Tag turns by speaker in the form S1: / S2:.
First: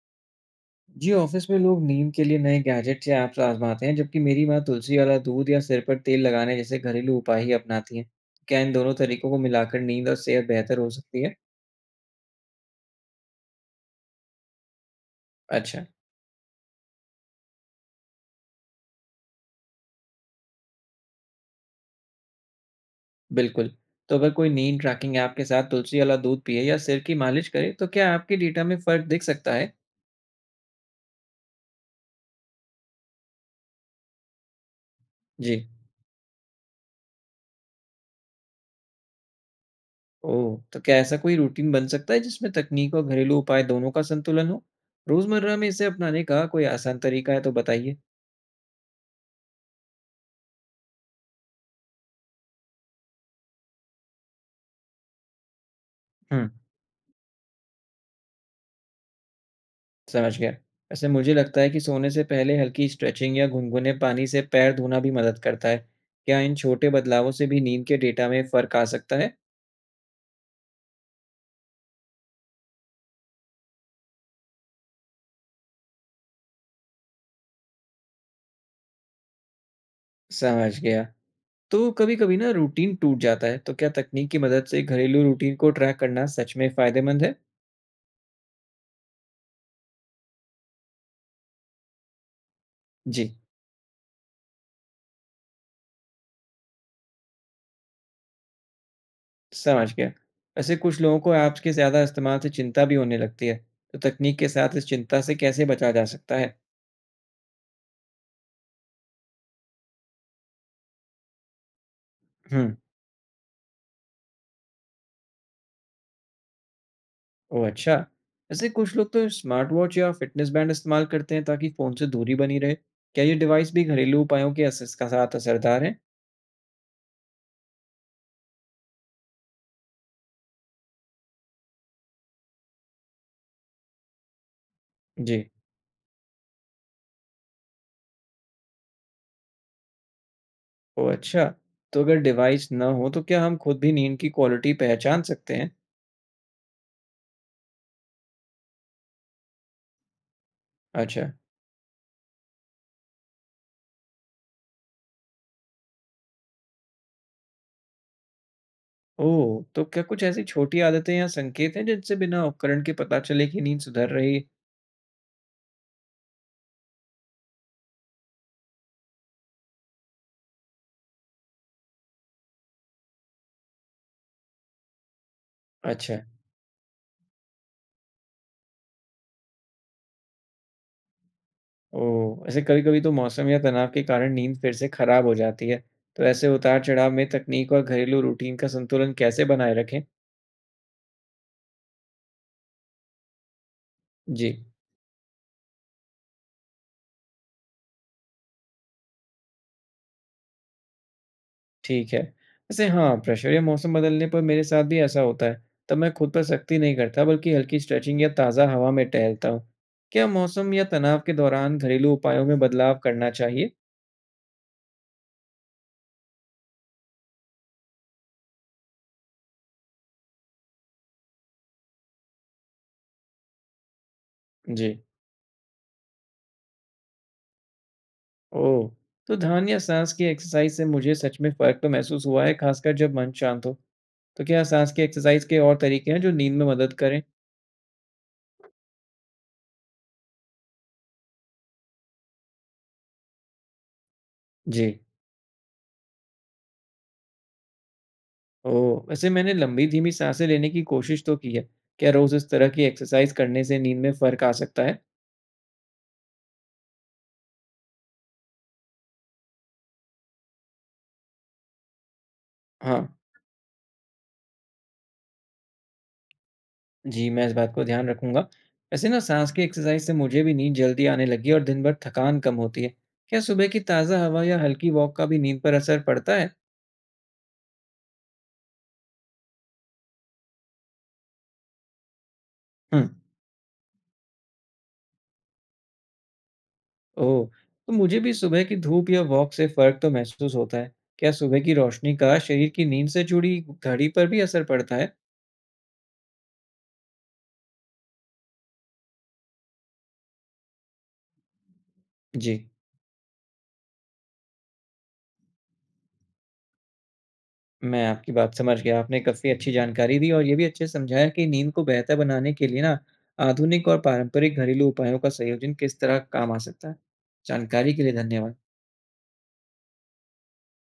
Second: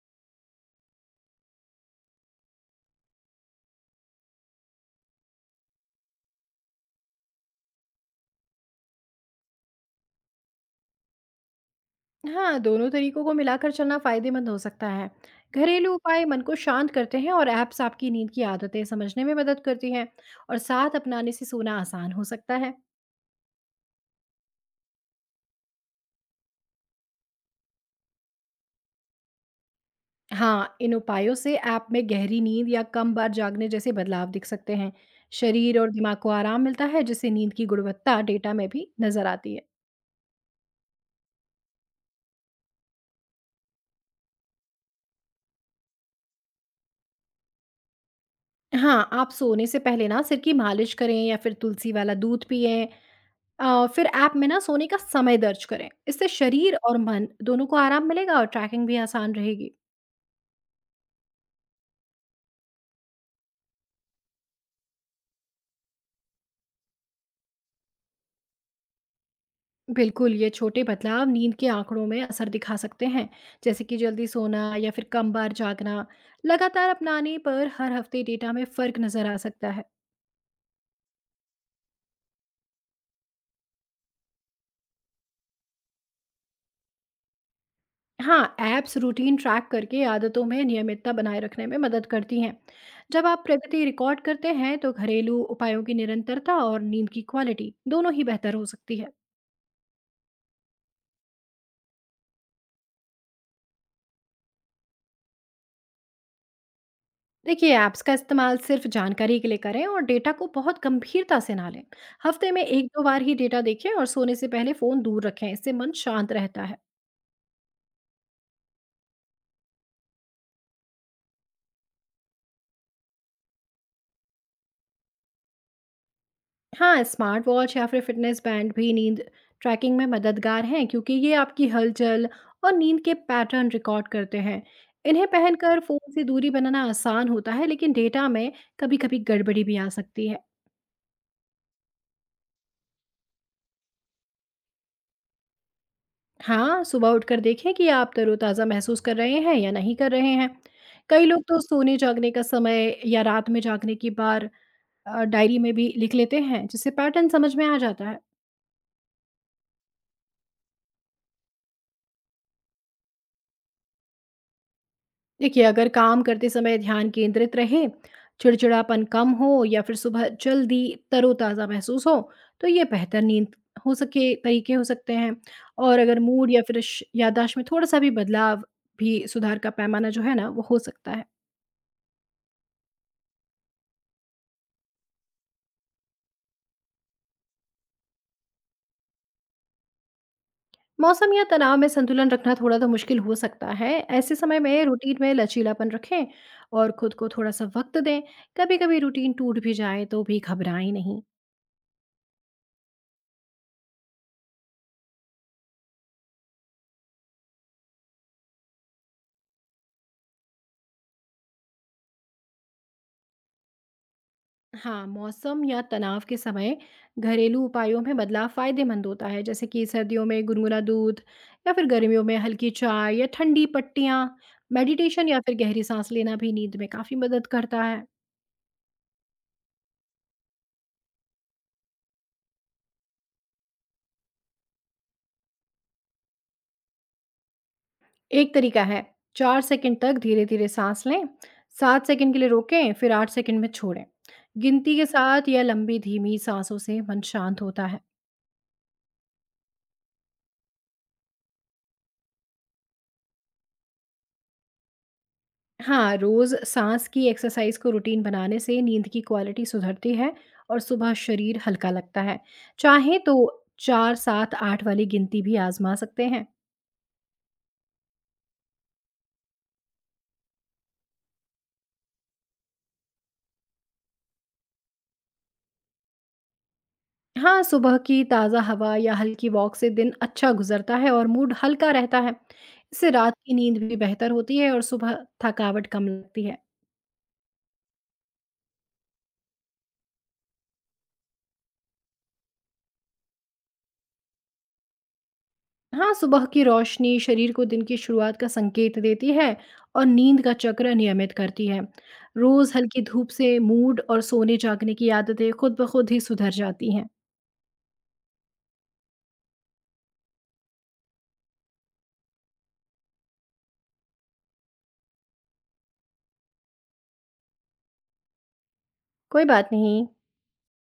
S1: जी, office में लोग नींद के लिए नए गैजेट्स या ऐप्स आजमाते हैं, जबकि मेरी माँ तुलसी वाला दूध या सिर पर तेल लगाने जैसे घरेलू उपाय ही अपनाती हैं। क्या इन दोनों तरीकों को मिलाकर नींद और सेहत बेहतर हो सकती है?
S2: हाँ, दोनों तरीकों को मिलाकर चलना फायदेमंद हो सकता है।
S1: अच्छा,
S2: घरेलू उपाय मन को शांत करते हैं और ऐप्स आपकी नींद की आदतें समझने में मदद करती हैं और साथ अपनाने से सोना आसान हो सकता है।
S1: बिल्कुल। तो अगर कोई नींद ट्रैकिंग ऐप के साथ तुलसी वाला दूध पिए या सिर की मालिश करे, तो क्या ऐप के डेटा में फ़र्क दिख सकता है?
S2: हाँ, इन उपायों से ऐप में गहरी नींद या कम बार जागने जैसे बदलाव दिख सकते हैं।
S1: जी।
S2: शरीर और दिमाग को आराम मिलता है जिससे नींद की गुणवत्ता डेटा में भी नजर आती है।
S1: ओह! तो क्या ऐसा कोई रूटीन बन सकता है, जिसमें तकनीक और घरेलू उपाय दोनों का संतुलन हो? रोज़मर्रा में इसे अपनाने का कोई आसान तरीका है तो बताइए।
S2: हाँ, आप सोने से पहले ना सिर की मालिश करें या फिर तुलसी वाला दूध पिएं। फिर ऐप में ना सोने का समय दर्ज करें। इससे
S1: हुँ।
S2: शरीर और मन दोनों को आराम मिलेगा और ट्रैकिंग भी आसान रहेगी।
S1: समझ गया। वैसे मुझे लगता है कि सोने से पहले हल्की स्ट्रेचिंग या गुनगुने पानी से पैर धोना भी मदद करता है। क्या इन छोटे बदलावों से भी नींद के डेटा में फ़र्क आ सकता है?
S2: बिल्कुल, ये छोटे बदलाव नींद के आंकड़ों में असर दिखा सकते हैं, जैसे कि जल्दी सोना या फिर कम बार जागना। लगातार अपनाने पर हर हफ्ते डेटा में फ़र्क नज़र आ सकता है।
S1: समझ गया। तो कभी-कभी ना रूटीन टूट जाता है, तो क्या तकनीक की मदद से घरेलू रूटीन को ट्रैक करना सच में फ़ायदेमंद है?
S2: हाँ, ऐप्स रूटीन ट्रैक करके आदतों में नियमितता बनाए रखने में मदद करती हैं। जब
S1: जी,
S2: आप प्रगति रिकॉर्ड करते हैं, तो घरेलू उपायों की निरंतरता और नींद की क्वालिटी दोनों ही बेहतर हो सकती है।
S1: समझ गया। वैसे कुछ लोगों को ऐप्स के ज़्यादा इस्तेमाल से चिंता भी होने लगती है, तो तकनीक के साथ इस चिंता से कैसे बचा जा सकता है?
S2: देखिए, ऐप्स का इस्तेमाल सिर्फ जानकारी के लिए करें और डेटा को बहुत गंभीरता से ना लें। हफ्ते में
S1: हुँ।
S2: एक दो बार ही डेटा देखें और सोने से पहले फ़ोन दूर रखें, इससे मन शांत रहता है।
S1: ओह, अच्छा। वैसे कुछ लोग तो स्मार्ट वॉच या फ़िटनेस बैंड इस्तेमाल करते हैं ताकि फ़ोन से दूरी बनी रहे। क्या ये डिवाइस भी घरेलू उपायों के असिस का साथ असरदार हैं?
S2: हाँ, स्मार्ट वॉच या फिर फिटनेस बैंड भी नींद ट्रैकिंग में मददगार हैं क्योंकि ये आपकी हलचल और नींद के पैटर्न रिकॉर्ड करते हैं। इन्हें
S1: जी।
S2: पहनकर फ़ोन से दूरी बनाना आसान होता है, लेकिन डेटा में कभी कभी गड़बड़ी भी आ सकती है।
S1: ओह, अच्छा। तो अगर डिवाइस ना हो तो क्या हम खुद भी नींद की क्वालिटी पहचान सकते हैं?
S2: हाँ, सुबह उठकर देखें कि आप तरोताज़ा महसूस कर रहे हैं या नहीं कर रहे हैं। कई
S1: अच्छा।
S2: लोग तो सोने जागने का समय या रात में जागने की बार डायरी में भी लिख लेते हैं, जिससे पैटर्न समझ में आ जाता है।
S1: ओह! तो क्या कुछ ऐसी छोटी आदतें या संकेत हैं जिनसे बिना उपकरण के पता चले कि नींद सुधर रही है?
S2: देखिए, अगर काम करते समय ध्यान केंद्रित रहे, चिड़चिड़ापन कम हो या फिर सुबह जल्दी तरोताज़ा महसूस हो, तो ये बेहतर नींद हो सके तरीके हो सकते हैं। और
S1: अच्छा।
S2: अगर मूड या फिर श याददाश्त में थोड़ा-सा भी बदलाव भी सुधार का पैमाना जो है ना, वो हो सकता है।
S1: ओह! ऐसे कभी-कभी तो मौसम या तनाव के कारण नींद फिर से खराब हो जाती है। तो ऐसे उतार-चढ़ाव में तकनीक और घरेलू रूटीन का संतुलन कैसे बनाए रखें?
S2: मौसम या तनाव में संतुलन रखना थोड़ा तो मुश्किल हो सकता है। ऐसे
S1: जी।
S2: समय में रूटीन में लचीलापन रखें और खुद को थोड़ा सा वक्त दें। कभी कभी रूटीन टूट भी जाए तो भी घबराएं नहीं।
S1: ठीक है। वैसे हाँ, प्रेशर या मौसम बदलने पर मेरे साथ भी ऐसा होता है। तब मैं खुद पर सख्ती नहीं करता बल्कि हल्की स्ट्रेचिंग या ताज़ा हवा में टहलता हूँ। क्या मौसम या तनाव के दौरान घरेलू उपायों में बदलाव करना चाहिए?
S2: हाँ, मौसम या तनाव के समय घरेलू उपायों में बदलाव फायदेमंद होता है, जैसे कि सर्दियों में गुनगुना दूध या फिर गर्मियों में हल्की चाय या ठंडी पट्टियाँ।
S1: जी।
S2: मेडिटेशन या फिर गहरी सांस लेना भी नींद में काफ़ी मदद करता है।
S1: ओह! तो ध्यान या साँस की एक्सरसाइज से मुझे सच में फ़र्क तो महसूस हुआ है, खासकर जब मन शांत हो। तो क्या साँस की एक्सरसाइज के और तरीके हैं जो नींद में मदद करें?
S2: एक तरीका है, 4 सेकंड तक धीरे-धीरे सांस लें, 7 सेकंड के लिए रोकें, फिर 8 सेकंड में छोड़ें।
S1: जी।
S2: गिनती के साथ या लंबी धीमी साँसों से मन शांत होता है।
S1: ओह! वैसे मैंने लंबी धीमी साँसें लेने की कोशिश तो की है। क्या रोज़ इस तरह की एक्सरसाइज करने से नींद में फ़र्क आ सकता है?
S2: हाँ, रोज़ साँस की एक्सरसाइज को रूटीन बनाने से नींद की क्वालिटी सुधरती है और सुबह शरीर हल्का लगता है।
S1: हाँ।
S2: चाहें तो 4, 7, 8 वाली गिनती भी आज़मा सकते हैं।
S1: जी, मैं इस बात को ध्यान रखूँगा। वैसे ना साँस की एक्सरसाइज़ से मुझे भी नींद जल्दी आने लगी है और दिन भर थकान कम होती है। क्या सुबह की ताज़ा हवा या हल्की वॉक का भी नींद पर असर पड़ता है?
S2: हाँ, सुबह की ताज़ा हवा या हल्की वॉक से दिन अच्छा गुजरता है और मूड हल्का रहता है।
S1: हुँ,
S2: इससे रात की नींद भी बेहतर होती है और सुबह थकावट कम लगती है।
S1: ओह! तो मुझे भी सुबह की धूप या वॉक से फ़र्क तो महसूस होता है। क्या सुबह की रोशनी का शरीर की नींद से जुड़ी घड़ी पर भी असर पड़ता है?
S2: हाँ, सुबह की रोशनी शरीर को दिन की शुरुआत का संकेत देती है और नींद का चक्र नियमित करती है।
S1: जी,
S2: रोज़ हल्की धूप से मूड और सोने जागने की आदतें खुद ब खुद ही सुधर जाती हैं।
S1: मैं आपकी बात समझ गया। आपने काफ़ी अच्छी जानकारी दी और ये भी अच्छे से समझाया कि नींद को बेहतर बनाने के लिए ना आधुनिक और पारंपरिक घरेलू उपायों का संयोजन किस तरह काम आ सकता है। जानकारी के लिए धन्यवाद।
S2: कोई बात नहीं।